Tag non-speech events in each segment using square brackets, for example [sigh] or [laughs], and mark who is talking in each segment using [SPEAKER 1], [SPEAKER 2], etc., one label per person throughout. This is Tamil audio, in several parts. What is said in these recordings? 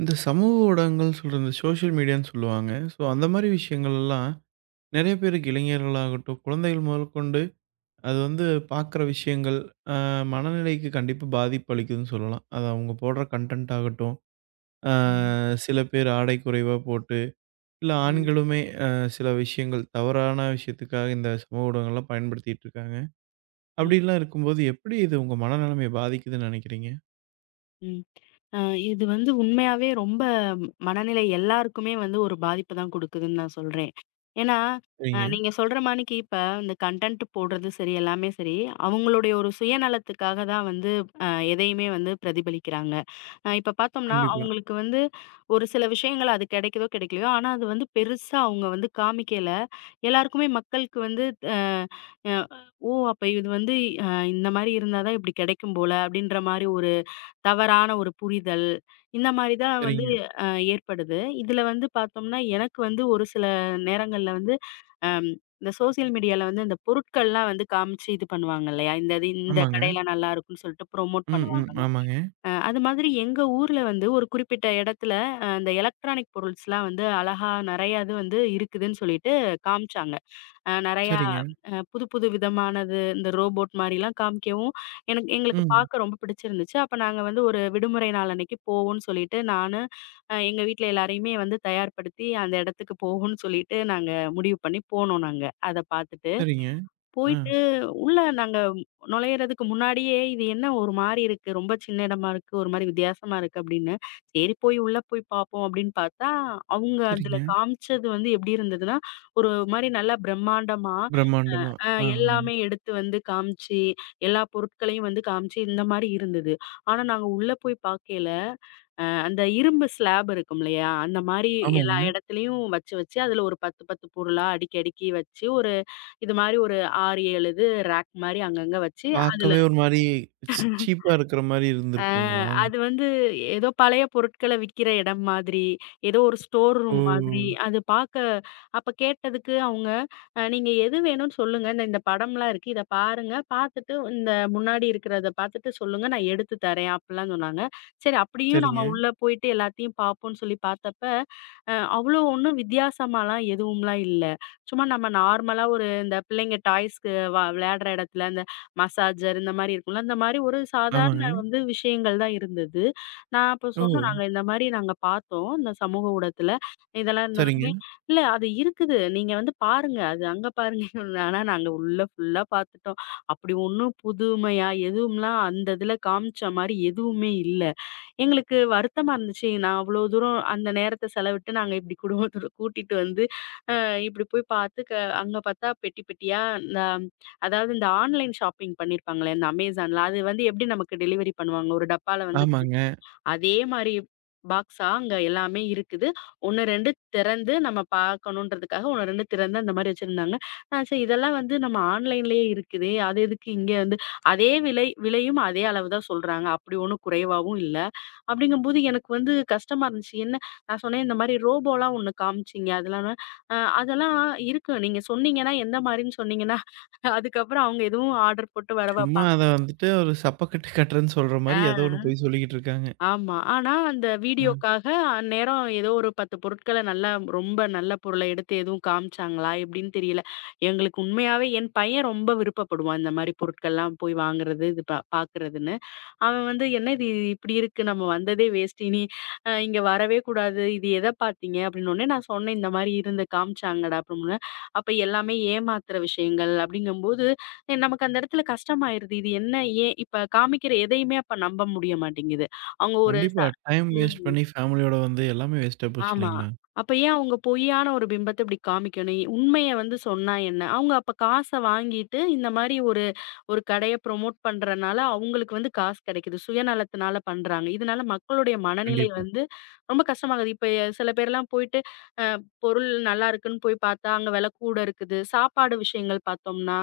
[SPEAKER 1] இந்த சமூக ஊடகங்கள் சொல்ற இந்த சோஷியல் மீடியான்னு சொல்லுவாங்க. ஸோ, அந்த மாரி விஷயங்கள் எல்லாம் நெறைய பேருக்கு இளைஞர்களாகட்டும், குழந்தைகள் முதற்கொண்டு அது வந்து பார்க்குற விஷயங்கள், அ மனநிலைக்கு கண்டிப்பா பாதிப்பு அளிக்குதுன்னு சொல்லலாம். அது அவங்க போடுற கன்டென்ட் ஆகட்டும், அ
[SPEAKER 2] ம்,
[SPEAKER 1] சில பேர் ஆடை குறைவா போட்டு, இல்ல
[SPEAKER 2] ம்,
[SPEAKER 1] ஆண்களுமே சில விஷயங்கள் தவறான விஷயத்துக்காக இந்த சமூக ஊடகங்கள்லாம் பயன்படுத்திட்டு இருக்காங்க.
[SPEAKER 2] ம்,
[SPEAKER 1] அப்படிலாம் இருக்கும்போது எப்படி இது உங்க மனநிலைமைய பாதிக்குதுன்னு நெனைக்கிறீங்க?
[SPEAKER 2] ம். அ இது வந்து உண்மையாவே ரொம்ப மனநிலை எல்லாருக்குமே வந்து ஒரு பாதிப்பு தான் குடுக்குதுன்னு நான் சொல்றேன். ஏன்னா,
[SPEAKER 1] சரிங்க.
[SPEAKER 2] நீங்க சொல்ற மாணிக்கு இப்ப இந்த கன்டென்ட் போடுறது சரி, எல்லாமே சரி, அவங்களுடைய ஒரு சுயநலத்துக்காக தான் வந்து அ எதையுமே வந்து பிரதிபலிக்கிறாங்க. இப்ப பார்த்தோம்னா,
[SPEAKER 1] கண்டிப்பா.
[SPEAKER 2] அவங்களுக்கு வந்து ஒரு சில விஷயங்கள் அது கிடைக்குதோ, கிடைக்கலையோ, ஆனா அது வந்து பெருசா அவங்க வந்து காமிக்கல. எல்லாருக்குமே மக்களுக்கு வந்து அ அ ஓ! அப்ப இது வந்து அ இந்த மாரி இருந்தா தான் இப்படி கிடைக்கும் போல அப்படின்ற மாரி ஒரு தவறான ஒரு புரிதல், இந்த மாரி தான் வந்து
[SPEAKER 1] சரிங்க.
[SPEAKER 2] அ ஏற்படுது. இதுல வந்து பார்த்தோம்னா, எனக்கு வந்து ஒரு சில நேரங்கள்ல வந்து அம் இந்த சோசியல் மீடியால வந்து இந்த பொருட்கள்லாம் வந்து காமிச்சு இது பண்ணுவாங்க இல்லையா? இந்த இந்த
[SPEAKER 1] ஆமாங்க.
[SPEAKER 2] கடையில நல்லா இருக்கும்ன்னு சொல்லிட்டு ப்ரோமோட்
[SPEAKER 1] ம், ம்.
[SPEAKER 2] பண்ணுவாங்கங்க.
[SPEAKER 1] ஆமாங்க.
[SPEAKER 2] அது மாதிரி எங்க ஊர்ல வந்து ஒரு குறிப்பிட்ட இடத்துல இந்த எலக்ட்ரானிக் பொருள்ஸ்லாம் வந்து அழகா நெறையா இது வந்து இருக்குதுன்னு சொல்லிட்டு காமிச்சாங்க. நெறையா
[SPEAKER 1] சரிங்க.
[SPEAKER 2] புது புது விதமானது இந்த ரோபோட் மாரிலாம் காமிக்கவும், எனக்கு எங்களுக்கு
[SPEAKER 1] ம்.
[SPEAKER 2] பார்க்க ரொம்ப பிடிச்சிருந்துச்சு. அப்ப நாங்க வந்து ஒரு விடுமுறை நாள் அன்னைக்கு போவோம்ன்னு சொல்லிட்டு, நானு எங்க வீட்ல எல்லாரையுமே வந்து தயார்படுத்தி, அந்த இடத்துக்கு போவோம்ன்னு சொல்லிட்டு நாங்க முடிவு பண்ணி போனோம் நாங்க. அத பார்த்துட்டு.
[SPEAKER 1] சரிங்க. ஆ.
[SPEAKER 2] போயிட்டு உள்ள நாங்க நுழையறதுக்கு முன்னாடியே, "இது என்ன ஒரு மாரி இருக்கு. ரொம்ப சின்ன இடமா இருக்கு. ஒரு மாரி வித்தியாசமா இருக்கு." அப்படின்னு. சரி போய் உள்ள போய் பார்ப்போம் அப்படின்னு பார்த்தா, அவங்க அதுல
[SPEAKER 1] சரிங்க.
[SPEAKER 2] காமிச்சது வந்து எப்படி இருந்ததுன்னா, ஒரு மாரி நல்லா பிரம்மாண்டமா
[SPEAKER 1] பிரம்மாண்டமா.
[SPEAKER 2] அ
[SPEAKER 1] ஆ, ஆ.
[SPEAKER 2] எல்லாமே எடுத்து வந்து காமிச்சு, எல்லா பொருட்களையும் வந்து காமிச்சு, இந்த மாரி இருந்தது. ஆனா நாங்க உள்ள போய் பாக்கையில, அந்த இரும்பு ஸ்லாப் இருக்கும் இல்லையா? அந்த மாரி எல்லா
[SPEAKER 1] ஆமாங்க.
[SPEAKER 2] இடத்துலயும் வச்சு வச்சு, அதுல ஒரு 10, 10 பொருளா அடுக்கி அடுக்கி வச்சு, ஒரு இது மாரி ஒரு 6, 7 இது ரேக் மாரி அங்கங்க வச்சு, அதுல
[SPEAKER 1] பார்க்கவே ஒரு மாரி ஸ் சீப்பா இருக்கிற மாரி
[SPEAKER 2] ஆ,
[SPEAKER 1] இருந்திருக்குங்களா?
[SPEAKER 2] அது வந்து ஏதோ பழைய பொருட்கள விக்கிற இடம் மாதிரி, ஏதோ ஒரு ஸ்டோர்
[SPEAKER 1] ஓ!
[SPEAKER 2] ரூம் மாதிரி. அது பாக்க அப்ப கேட்டதுக்கு அவங்க, "நீங்க எது வேணும்னு சொல்லுங்க. இந்த இந்த படம்லாம் இருக்கு. இத பாருங்க. பாத்துட்டு இந்த முன்னாடி இருக்கிறத பாத்துட்டு சொல்லுங்க. நான் எடுத்து தரேன்." அப்படிலாம் சொன்னாங்க. சரி அப்படியும் நம்ம
[SPEAKER 1] சரிங்க.
[SPEAKER 2] உள்ள போயிட்டு எல்லாத்தையும் பாப்போம்ன்னு சொல்லி பாத்தப்ப, அவ்வளோ ஒண்ணும் வித்தியாசமாலாம் எதுவும்லாம் இல்ல. சும்மா நம்ம நார்மலா ஒரு இந்த பிள்ளைங்க டாய்ஸ்க்கு விளையாடுற இடத்துல மசாஜர் இந்த மாரி இருக்கும்ல. அந்த மாரி ஒரு சாதாரண
[SPEAKER 1] ஆமாங்க.
[SPEAKER 2] வந்து விஷயங்கள் தான் இருந்தது. நான் அப்ப
[SPEAKER 1] ஓ!
[SPEAKER 2] சொன்னோம், "நாங்க இந்த மாரி நாங்க பார்த்தோம். இந்த சமூக ஊடகத்துல இதெல்லாம்
[SPEAKER 1] சரிங்க.
[SPEAKER 2] இருந்தோனே" இல்ல அது இருக்குது. நீங்க வந்து பாருங்க. அது அங்க பாருங்க. [laughs] ஆனா நாங்க உள்ள ஃபுல்லா பார்த்துட்டோம். அப்படி ஒண்ணும் புதுமையா எதுவும்லாம் அந்த இதுல காமிச்ச மாரி எதுவுமே இல்ல. எங்களுக்கு வருத்தமா இருந்துச்சு. நான் அவ்ளோ தூரம் அந்த நேரத்த செலவிட்டு நாங்க இப்டி குடும்பத்தோட கூட்டிட்டு வந்து, அ இப்டி போய் பார்த்து அங்க பார்த்தா பெட்டி பெட்டியா இந்த அதாவது இந்த ஆன்லைன் ஷாப்பிங் பண்ணியிருப்பாங்களே இந்த Amazonல. அது வந்து எப்டி நமக்கு டெலிவரி பண்ணுவாங்க? ஒரு டப்பால வந்து
[SPEAKER 1] ஆமாங்க.
[SPEAKER 2] அதே மாரி பாக்ஸா அங்க எல்லாமே இருக்குது. 1, 2 திறந்து நம்ம பார்க்கணுன்றதுக்காக 1, 2 திறந்து அந்த மாரி வச்சிருந்தாங்க. நான் சரி இதெல்லாம் வந்து நம்ம ஆன்லைன்லயே இருக்குதே! அது எதுக்கு இங்க வந்து அதே விலை விலையும் அதே அளவு தான் சொல்றாங்க. அப்படி ஒண்ணும் குறைவாவும் இல்ல. அப்படிங்கும்போது எனக்கு வந்து கஷ்டமா இருந்துச்சு. என்ன நான் சொன்னேன் இந்த மாரி ரோபோலாம் ஒண்ணு காமிச்சீங்க. அதெல்லாம் அ அதெல்லாம் இருக்கு. நீங்க சொன்னீங்கன்னா எந்த மாரின்னு சொன்னீங்கன்னா, அதுக்கப்புறம் அவங்க எதுவும் ஆர்டர் போட்டு வர
[SPEAKER 1] சும்மா அத
[SPEAKER 2] பார்ப்பாங்க.
[SPEAKER 1] வந்துட்டு ஒரு சப்பக்கட்டு கட்டுறேன்னு சொல்ற மாரி ஏதோ ஒண்ணு
[SPEAKER 2] ஆ.
[SPEAKER 1] பொய் சொல்லிக்கிட்டு இருக்காங்க.
[SPEAKER 2] ஆமா. ஆனா, அந்த
[SPEAKER 1] ஆ.
[SPEAKER 2] வீடியோக்காக அந்நேரம் ஏதோ ஒரு 10 பொருட்கள நல்லா ரொம்ப நல்ல பொருள எடுத்து எதுவும் காமிச்சாங்களா? எப்படின்னு தெரியல. எங்களுக்கு உண்மையாவே என் பையன் ரொம்ப விருப்பப்படுவான். இந்த மாரி பொருட்கள்லாம் போய் வாங்குறது, இது பார்க்குறதுன்னு. அவன் வந்து "என்ன இது இப்படி இருக்கு? நம்ம வந்ததே வேஸ்ட். இனி இங்க வரவே கூடாது. இது எத பார்த்தீங்க?" அப்படின்னோனே நான் சொன்னேன், "இந்த மாரி இருந்து காமிச்சாங்கடா" அப்படின்னு. அப்ப எல்லாமே ஏமாத்துற விஷயங்கள் அப்படிங்கும்போது, நமக்கு அந்த இடத்துல கஷ்டமாயிருது. இது என்ன? ஏன் இப்ப காமிக்கிற எதையுமே அப்ப நம்ப முடிய மாட்டேங்குது. அவங்க ஒரு
[SPEAKER 1] கண்டிப்பா. டைம் வேஸ்ட்
[SPEAKER 2] ம்.
[SPEAKER 1] பண்ணி ஃபேமிலியோட வந்து எல்லாமே வேஸ்ட்டா போச்சு
[SPEAKER 2] ஆமா.
[SPEAKER 1] இல்லைங்களா?
[SPEAKER 2] அப்ப ஏன் அவங்க பொய்யான ஒரு பிம்பத்த இப்படி காமிக்கணும்? உண்மைய வந்து சொன்னா என்ன? அவங்க அப்ப காச வாங்கிட்டு இந்த மாரி ஒரு ஒரு கடைய ப்ரமோட் பண்றனால அவங்களுக்கு வந்து காசு கிடைக்குது. சுயநலத்தினால பண்றாங்க. இதனால மக்களுடைய மனநிலை
[SPEAKER 1] கண்டிப்பா.
[SPEAKER 2] வந்து ரொம்ப கஷ்டமாகுது. இப்ப சில பேர்லாம் போயிட்டு பொருள் நல்லா இருக்குன்னு போய் பார்த்தா, அங்க விலை கூட இருக்குது. சாப்பாடு விஷயங்கள் பார்த்தோம்னா,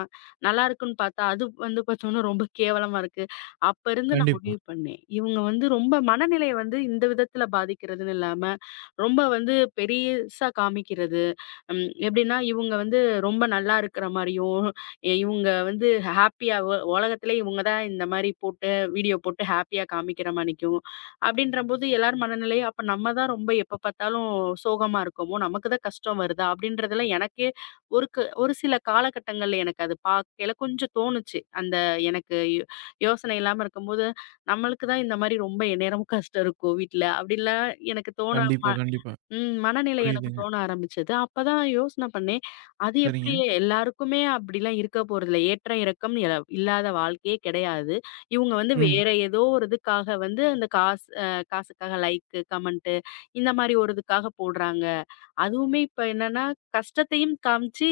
[SPEAKER 2] நல்லா இருக்குன்னு பார்த்தா, அது வந்து பார்த்தோம்னா ரொம்ப கேவலமா இருக்கு. அப்ப இருந்து நான்
[SPEAKER 1] கண்டிப்பா.
[SPEAKER 2] முடிவு பண்ணேன். இவங்க வந்து ரொம்ப மனநிலைய வந்து இந்த விதத்துல பாதிக்கிறதுன்னு இல்லாம, ரொம்ப வந்து பெரியசா காமிக்கிறது. ம் எப்படின்னா, இவங்க வந்து ரொம்ப நல்லா இருக்கிற மாரியும், இவங்க வந்து ஹேப்பியா உலகத்திலே இவங்க தான் இந்த மாரி போட்டு வீடியோ போட்டு ஹேப்பியா காமிக்கிற மாணிக்கும். அப்படின்றபோது எல்லார் மனநிலையும், அப்ப நம்ம தான் ரொம்ப எப்ப பார்த்தாலும் சோகமா இருக்கோமோ! நமக்கு தான் கஷ்டம் வருதா? அப்படின்றதுல எனக்கே ஒரு ஒரு சில காலகட்டங்கள்ல எனக்கு அது பார்க்கையில கொஞ்சம் தோணுச்சு. அந்த எனக்கு யோசனை இல்லாம இருக்கும்போது, நம்மளுக்கு தான் இந்த மாரி ரொம்ப எந்நேரமும் கஷ்டம் இருக்கும் வீட்ல. அப்படிலாம் எனக்கு
[SPEAKER 1] கண்டிப்பா, கண்டிப்பா.
[SPEAKER 2] ம். மனநிலை எனக்கு
[SPEAKER 1] புரியுதுங்க.
[SPEAKER 2] தோண ஆரம்பிச்சது. அப்பதான் யோசனை பண்ணேன். அது
[SPEAKER 1] சரிங்க.
[SPEAKER 2] எப்படி எல்லாருக்குமே அப்படிலாம் இருக்க போறதில்ல. ஏற்ற இறக்கம் இல்லாத வாழ்க்கையே கிடையாது. இவங்க வந்து
[SPEAKER 1] ம்.
[SPEAKER 2] வேற ஏதோ ஒரு இதுக்காக வந்து அந்த காசுக்காக லைக்கு, கமெண்ட்டு இந்த மாரி ஒரு இதுக்காக போடுறாங்க. அதுவுமே இப்ப என்னன்னா கஷ்டத்தையும் காமிச்சு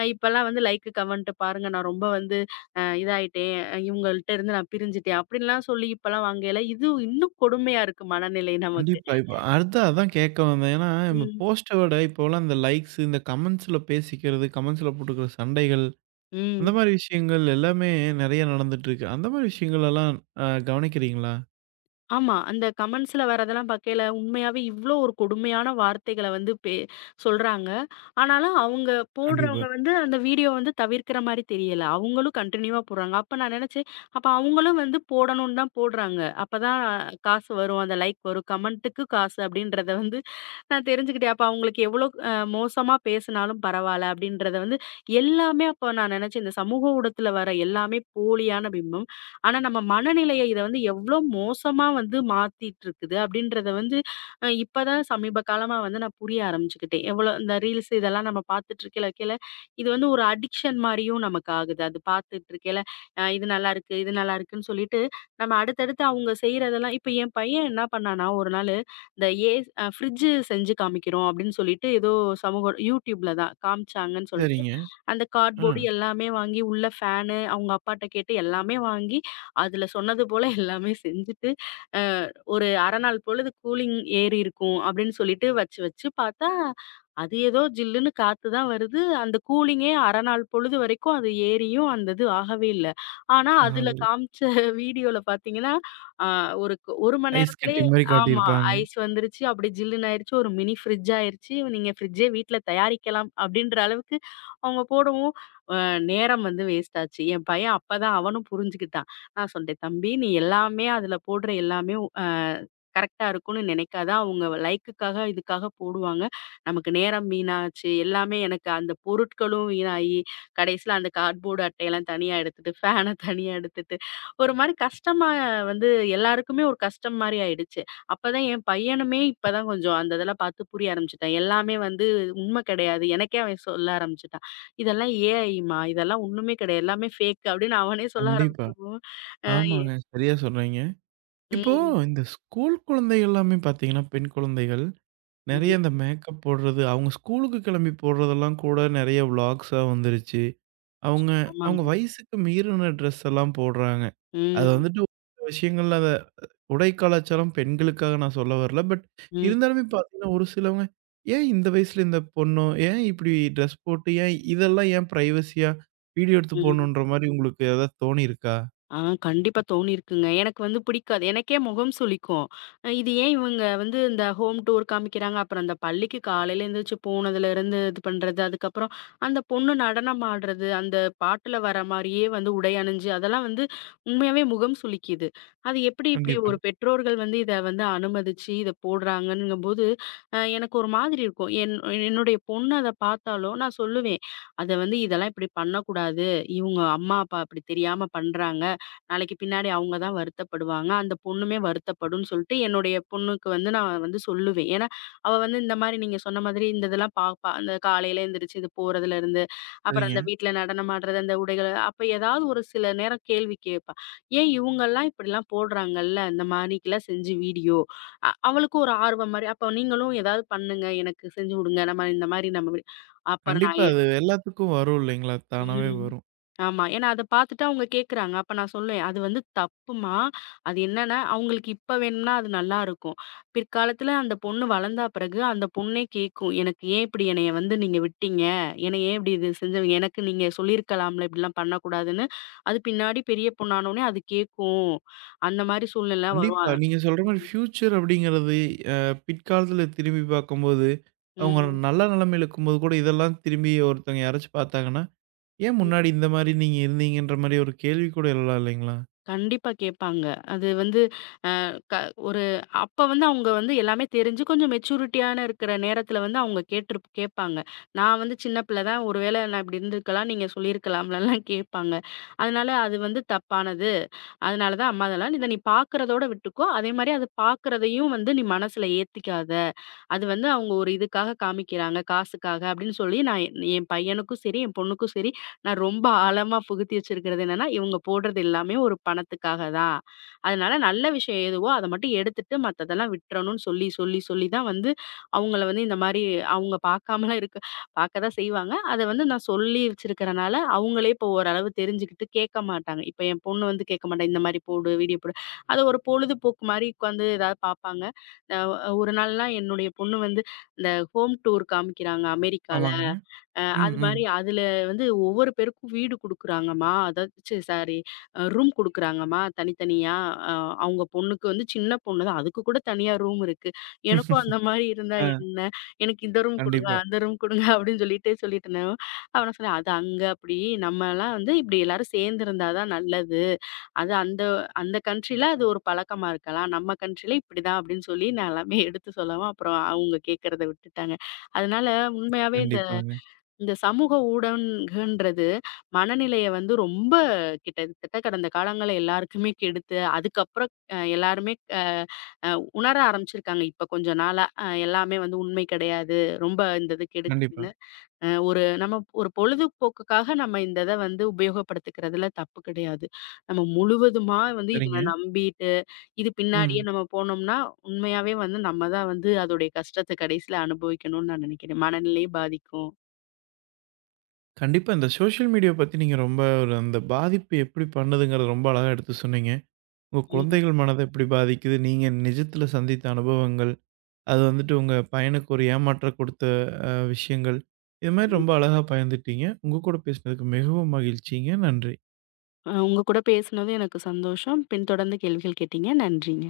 [SPEAKER 2] இப்பலாம் வந்து லைக்கு, கமெண்ட்டு பாருங்க நான் ரொம்ப வந்து இதாயிட்டேன். இவங்கள்ட்ட இருந்து நான் பிரிஞ்சுட்டேன். அப்படின்லாம் சொல்லி இப்பலாம் வாங்கையில இது இன்னும் கொடுமையா இருக்கு மனநிலை நமக்கு.
[SPEAKER 1] கண்டிப்பா. இப்ப அடுத்தது அதான் கேட்க வந்தேன். ஏன்னா, நம்ம
[SPEAKER 2] ம்.
[SPEAKER 1] போஸ்ட்ட விட இப்போலாம் இந்த லைக்ஸ், இந்த கமெண்ட்ஸ்ல பேசிக்கிறது, கமெண்ட்ஸ்ல போட்டுக்கிற சண்டைகள்,
[SPEAKER 2] ம்.
[SPEAKER 1] அந்த மாரி விஷயங்கள் எல்லாமே நெறைய நடந்துட்டுருக்கு. அந்த மாரி விஷயங்கள் எல்லாம் கவனிக்கிறீங்களா?
[SPEAKER 2] ஆமா. அந்த கமெண்ட்ஸ்ல வரதெல்லாம் பார்க்கையில, உண்மையாவே இவ்ளோ ஒரு கொடுமையான வார்த்தைகள வந்து சொல்றாங்க. ஆனாலும் அவங்க
[SPEAKER 1] கண்டிப்பா.
[SPEAKER 2] போடுறவங்க வந்து அந்த வீடியோ வந்து தவிர்க்கிற மாரி தெரியல. அவங்களும் கன்டினியூவா போடுறாங்க. அப்ப நான் நெனச்சேன், அப்ப அவங்களும் வந்து போடணும்னு தான் போடுறாங்க. அப்பதான் காசு வரும். அந்த லைக் வரும். கமெண்ட்டுக்கு காசு அப்படின்றத வந்து நான் தெரிஞ்சுக்கிட்டேன். அப்ப அவங்களுக்கு எவ்வளோ மோசமா பேசினாலும் பரவால்ல அப்படின்றத வந்து எல்லாமே அப்ப நான் நெனச்சேன். இந்த சமூக ஊடகத்துல வர எல்லாமே போலியான பிம்பம். ஆனா நம்ம மனநிலைய இத வந்து எவ்ளோ மோசமா வந்து மாத்திட்டு இருக்குது அப்படின்றத வந்து இப்பதான் சமீப காலமா வந்து நான் புரிய ஆரம்பிச்சுக்கிட்டேன். எவ்ளோ இந்த ரீல்ஸ் இதெல்லாம் நம்ம பார்த்துட்டு இருக்கையில இருக்கையில இது வந்து ஒரு அடிக்ஷன் மாரியும் நமக்கு ஆகுது. அது பார்த்துட்டு இருக்கையில இது நல்லாருக்கு, இது நல்லாருக்குன்னு சொல்லிட்டு நம்ம அடுத்தடுத்து அவங்க செய்றதெல்லாம் இப்ப என் பையன் என்ன பண்ணான்னா, ஒரு நாளு இந்த ஏ அ ஃப்ரிட்ஜ் செஞ்சு காமிக்கிறோம் அப்படின்னு சொல்லிட்டு ஏதோ சமூக YouTubeல தான் காமிச்சாங்கன்னு சொல்லிட்டு
[SPEAKER 1] சரிங்க.
[SPEAKER 2] அந்த
[SPEAKER 1] ஆ.
[SPEAKER 2] கார்ட்போர்டு எல்லாமே வாங்கி உள்ள ஃபேனு அவங்க அப்பாட்ட கேட்டு எல்லாமே வாங்கி அதுல சொன்னது போல எல்லாமே செஞ்சுட்டு, அ ஒரு 1/2 நாள் பொழுது கூலிங் ஏறி இருக்கும் அப்படின்னு சொல்லிட்டு வச்சு வச்சு பார்த்தா, அது ஏதோ ஜில்லுன்னு காத்து தான் வருது. அந்த கூலிங்கே 1/2 நாள் பொழுது வரைக்கும் அது ஏறியும் அந்த இது ஆகவே இல்ல. ஆனா அதுல
[SPEAKER 1] அதாவது
[SPEAKER 2] காமிச்ச வீடியோல பார்த்தீங்கன்னா, அ ஒரு ஒரு மணி
[SPEAKER 1] ஐஸ் கட்டி
[SPEAKER 2] நேரத்திலேயே
[SPEAKER 1] மாரி
[SPEAKER 2] ஆமா
[SPEAKER 1] காட்டியிருப்பாங்க.
[SPEAKER 2] ஐஸ் வந்துருச்சு, அப்படி ஜில்லுன்னு ஆயிருச்சு, ஒரு மினி ஃப்ரிட்ஜ் ஆயிருச்சு. நீங்க ஃப்ரிட்ஜே வீட்ல தயாரிக்கலாம் அப்படின்ற அளவுக்கு அவங்க போடவும், அ நேரம் வந்து வேஸ்ட் ஆச்சு. என் பையன் அப்பதான் அவனும் புரிஞ்சுக்கிட்டான். நான் சொல்ட்டேன், "தம்பி நீ எல்லாமே அதுல போடுற எல்லாமே அ கரெக்ட்டா இருக்கும்னு நினைக்காத. அவங்க லைக்குக்காக இதுக்காக போடுவாங்க. நமக்கு நேரம் வீணாச்சு. எல்லாமே எனக்கு அந்த பொருட்களும் வீணாயி, கடைசியில அந்த கார்ட்போர்டு அட்டையெல்லாம் தனியா எடுத்துட்டு, ஃபேன தனியா எடுத்துட்டு, ஒரு மாரி கஷ்டமா வந்து எல்லாருக்குமே ஒரு கஷ்டம் மாரி ஆயிடுச்சு." அப்பதான் என் பையனுமே இப்பதான் கொஞ்சம் அந்த இதெல்லாம் பார்த்து புரிய ஆரம்பிச்சுட்டான். எல்லாமே வந்து உண்மை கிடையாது. எனக்கே அவன் சொல்ல ஆரம்பிச்சுட்டான். "இதெல்லாம் ஏஐம்மா. இதெல்லாம் ஒண்ணுமே கிடையாது. எல்லாமே ஃபேக்" அப்படின்னு அவனே சொல்ல
[SPEAKER 1] கண்டிப்பா.
[SPEAKER 2] ஆரம்பிச்சப்போ ஆ, எ
[SPEAKER 1] ஆமாங்க. சரியா சொல்றீங்க. இப்போ
[SPEAKER 2] ம்,
[SPEAKER 1] இந்த ஸ்கூல் குழந்தைகள் எல்லாமே பார்த்தீங்கன்னா, பெண் குழந்தைகள்
[SPEAKER 2] ம்.
[SPEAKER 1] நெறைய இந்த மேக்கப் போடுறது, அவங்க ஸ்கூலுக்கு கெளம்பி போடுறதெல்லாம் கூட நெறைய விளாக்ஸா வந்துருச்சு. அவங்க
[SPEAKER 2] அச்சச்சோ!
[SPEAKER 1] அவங்க
[SPEAKER 2] ஆமாங்க.
[SPEAKER 1] வயசுக்கு மீறின ட்ரெஸ் எல்லாம் போடுறாங்க. அது
[SPEAKER 2] ம்,
[SPEAKER 1] வந்துட்டு ஒரு சில விஷயங்கள்ல அத உடை கலாச்சாரம் பெண்களுக்காக நான் சொல்ல வரல. பட்
[SPEAKER 2] ம்,
[SPEAKER 1] இருந்தாலுமே பாத்தீங்கன்னா, ஒரு சிலவங்க ஏன் இந்த வயசுல இந்த பொண்ணு, ஏன் இப்படி ட்ரெஸ் போட்டு, ஏன் இதெல்லாம் ஏன் பிரைவசியா வீடியோ எடுத்து
[SPEAKER 2] ம்.
[SPEAKER 1] போடணுன்ற மாரி உங்களுக்கு ஏதாவது தோணியிருக்கா?
[SPEAKER 2] ஆ, கண்டிப்பா தோணியிருக்குங்க. எனக்கு வந்து பிடிக்காது. எனக்கே முகம் சுளிக்கும். இது ஏன் இவங்க வந்து இந்த ஹோம் டூர் காமிக்கிறாங்க, அப்புறம் அந்த பள்ளிக்கு காலையில எந்திரிச்சு போனதுலேருந்து இது பண்றது, அதுக்கப்புறம் அந்த பொண்ணு நடனம் ஆடுறது, அந்த பாட்டுல வர மாரியே வந்து உடை அணிஞ்சு, அதெல்லாம் வந்து உண்மையாவே முகம் சுளிக்கிது. அது எப்படி இப்படி
[SPEAKER 1] கண்டிப்பா.
[SPEAKER 2] ஒரு பெற்றோர்கள் வந்து இத வந்து அனுமதிச்சு இத போடுறாங்கங்கும்போது, எனக்கு ஒரு மாதிரி இருக்கும். என்னுடைய பொண்ணு அத பார்த்தாலும் நான் சொல்லுவேன். அத வந்து இதெல்லாம் இப்படி பண்ணக்கூடாது. இவங்க அம்மா, அப்பா இப்படி தெரியாம பண்றாங்க. நாளைக்கு பின்னாடி அவங்க தான் வருத்தப்படுவாங்க. அந்த பொண்ணுமே வருத்தப்படும்ன்னு சொல்லிட்டு என்னுடைய பொண்ணுக்கு வந்து நான் வந்து சொல்லுவேன். ஏன்னா, அவ வந்து இந்த மாரி நீங்க சொன்ன மாதிரி இந்த இதெல்லாம் பாப்பா. அந்த காலையில எந்திரிச்சு இது போறதுலருந்து, அப்புறம்
[SPEAKER 1] சரிங்க.
[SPEAKER 2] அந்த வீட்ல நடனம் ஆடுறது, அந்த உடைகள் அப்ப ஏதாவது ஒரு சில நேரம் கேள்வி கேட்பா. ஏன் இவங்கலாம் இப்படிலாம் போடுறாங்கல்ல, இந்த மாரிக்கெல்லாம் செஞ்சு வீடியோ. அவளுக்கும் ஒரு ஆர்வம் மாரி, அப்ப நீங்களும் ஏதாவது பண்ணுங்க, எனக்கு செஞ்சு விடுங்க. நம்ம இந்த மாரி நம்ம அப்பறம் நான்
[SPEAKER 1] கண்டிப்பா அது எல்லாத்துக்கும் வரும் இல்லைங்களா? தானாவே
[SPEAKER 2] ம்.
[SPEAKER 1] வரும்.
[SPEAKER 2] ஆமா. ஏன்னா அத பார்த்துட்டு அவங்க கேட்குறாங்க. அப்ப நான் சொல்லுவேன், "அது வந்து தப்புமா. அது என்னன்னா, அவங்களுக்கு இப்ப வேணும்னா அது நல்லாருக்கும். பிற்காலத்துல அந்த பொண்ணு வளர்ந்தா பிறகு அந்த பொண்ணே கேட்கும். எனக்கு ஏன் இப்படி என்னைய வந்து நீங்க விட்டீங்க? என்னை ஏன் இப்படி இது செஞ்சவங்க? எனக்கு நீங்க சொல்லியிருக்கலாம்ல, இப்படிலாம் பண்ணக்கூடாதுன்னு." அது பின்னாடி பெரிய பொண்ணானோனே அது கேட்கும். அந்த மாரி சூழ்நிலை வரும்.
[SPEAKER 1] கண்டிப்பா. நீங்க சொல்ற மாரி
[SPEAKER 2] ம்,
[SPEAKER 1] ஃபியூச்சர் அப்படிங்கிறது அ பிற்காலத்துல திரும்பி பார்க்கும்போது, அவங்க
[SPEAKER 2] ம்,
[SPEAKER 1] நல்ல நிலைமையில இருக்கும்போது கூட இதெல்லாம் திரும்பி ஒருத்தவங்க யாராச்சும் பார்த்தாங்கன்னா, "ஏன்
[SPEAKER 2] ம்.
[SPEAKER 1] முன்னாடி இந்த மாரி நீங்க இருந்தீங்கன்ற" மாரி ஒரு கேள்வி கூட எழலாம் இல்லைங்களா?
[SPEAKER 2] கண்டிப்பா கேட்பாங்க. அது வந்து க ஒரு அப்ப வந்து அவங்க வந்து எல்லாமே தெரிஞ்சு கொஞ்சம் மெச்சூரிட்டியான இருக்கிற நேரத்துல வந்து அவங்க கேட்பாங்க. நான் வந்து சின்ன பிள்ளை தான். ஒருவேளை நான் இப்படி இருந்திருக்கலாம், நீங்க சொல்லியிருக்கலாம்லலாம் கேட்பாங்க. அதனால அது வந்து தப்பானது. அதனால தான் அம்மா இதெல்லாம் இத நீ பார்க்கிறதோட விட்டுக்கோ. அதே மாரி அது பார்க்கிறதையும் வந்து நீ மனசுல ஏத்திக்காத. அது வந்து அவங்க ஒரு இதுக்காக காமிக்கிறாங்க, காசுக்காக அப்படின்னு சொல்லி நான் என் என் பையனுக்கும் சரி, என் பொண்ணுக்கும் சரி, நான் ரொம்ப ஆழமா புகுத்தி வச்சிருக்கிறது என்னன்னா, இவங்க போடுறது எல்லாமே ஒரு பணத்துக்காக தான். அதனால நல்ல விஷயம் எதுவோ அத மட்டும் எடுத்துட்டு மத்ததெல்லாம் விட்றணும்னு சொல்லி, சொல்லி, சொல்லி தான் வந்து அவங்கள வந்து இந்த மாரி அவங்க பார்க்காமலாம் இருக்க பார்க்க தான் செய்வாங்க. அத வந்து நான் சொல்லி வச்சிருக்கிறனால, அவங்களே இப்போ ஓரளவு தெரிஞ்சுக்கிட்டு கேட்க மாட்டாங்க. இப்ப என் பொண்ணு வந்து கேட்க மாட்டா, இந்த மாரி போடு, வீடியோ போடு. அது ஒரு பொழுதுபோக்கு மாரி உட்காந்து ஏதாவது பார்ப்பாங்க. அ ஒரு நாள்லாம் என்னுடைய பொண்ணு வந்து இந்த ஹோம் டூர் காமிக்கிறாங்க அமெரிக்கால.
[SPEAKER 1] ஆமாங்க. ம்,
[SPEAKER 2] அது
[SPEAKER 1] ம்.
[SPEAKER 2] மாரி அதுல வந்து ஒவ்வொரு பேருக்கும் வீடு குடுக்குறாங்கம்மா. அதாவது ச்சீ சாரி ரூம் குடுக்குறாங்கம்மா தனித்தனியா. அ அவங்க பொண்ணுக்கு வந்து சின்ன பொண்ணு தான். அதுக்கு கூட தனியா ரூம் இருக்கு. எனக்கும் அந்த மாரி இருந்தா
[SPEAKER 1] ஆ
[SPEAKER 2] என்ன? எனக்கு இந்த ரூம் குடுங்க,
[SPEAKER 1] கண்டிப்பா,
[SPEAKER 2] அந்த ரூம் குடுங்க [laughs] அப்படின்னு சொல்லிட்டே சொல்லிட்டு இருந்தேன். அவ நான் சொன்னேன், "அது அங்க அப்படி. நம்மலாம் வந்து இப்படி எல்லாரும் சேர்ந்து இருந்தா தான் நல்லது. அது அந்த அந்த கண்ட்ரில அது ஒரு பழக்கமா இருக்கலாம். நம்ம கண்ட்ரில இப்படிதான் அப்படின்னு சொல்லி நான் எல்லாமே எடுத்து சொல்லவும், அப்புறம் அவங்க கேட்கறத விட்டுட்டாங்க. அதனால உண்மையாவே இந்த
[SPEAKER 1] கண்டிப்பாங்க.
[SPEAKER 2] இந்த சமூக ஊடகம்ன்றது மனநிலைய வந்து ரொம்ப கிட்டத்தட்ட கடந்த காலங்கள்ல எல்லாருக்குமே கெடுத்து, அதுக்கப்புறம் எல்லாருமே அ அ உணர ஆரம்பிச்சிருக்காங்க. இப்ப கொஞ்ச நாளா. எல்லாமே வந்து உண்மை கிடையாது. ரொம்ப இந்த இது
[SPEAKER 1] கண்டிப்பா.
[SPEAKER 2] கெடுக்குதுன்னு. ஒரு நம்ம ஒரு பொழுதுபோக்குக்காக நம்ம இந்த இத வந்து உபயோகப்படுத்திக்கிறதுல தப்பு கிடையாது. நம்ம முழுவதுமா வந்து
[SPEAKER 1] சரிங்க.
[SPEAKER 2] இதுல நம்பிட்டு, இது பின்னாடியே
[SPEAKER 1] ம்.
[SPEAKER 2] நம்ம போனோம்னா, உண்மையாவே வந்து நம்ம தான் வந்து அதோடைய கஷ்டத்த கடைசியில அனுபவிக்கணும்னு நான் நினைக்கிறேன். மனநிலையை பாதிக்கும்.
[SPEAKER 1] கண்டிப்பா இந்த சோஷியல் மீடியா பத்தி நீங்க ரொம்ப ஒரு அந்த பாதிப்பு எப்படி பண்ணுதுங்கிறத ரொம்ப அழகா எடுத்து சொன்னீங்க. உங்க
[SPEAKER 2] ம்.
[SPEAKER 1] குழந்தைகள் மனத எப்படி பாதிக்குது, நீங்க நிஜத்துல சந்தித்த அனுபவங்கள், அது வந்துட்டு உங்க பையனுக்கு ஒரு ஏமாற்றம் கொடுத்த விஷயங்கள். இது மாரி ரொம்ப அழகா பகிர்ந்துட்டீங்க. உங்க கூட பேசினதுக்கு மிகவும் மகிழ்ச்சிங்க. நன்றி.
[SPEAKER 2] உங்க கூட பேசினது எனக்கு சந்தோஷம். பின்தொடர்ந்து கேள்விகள் கேட்டீங்க. நன்றிங்க.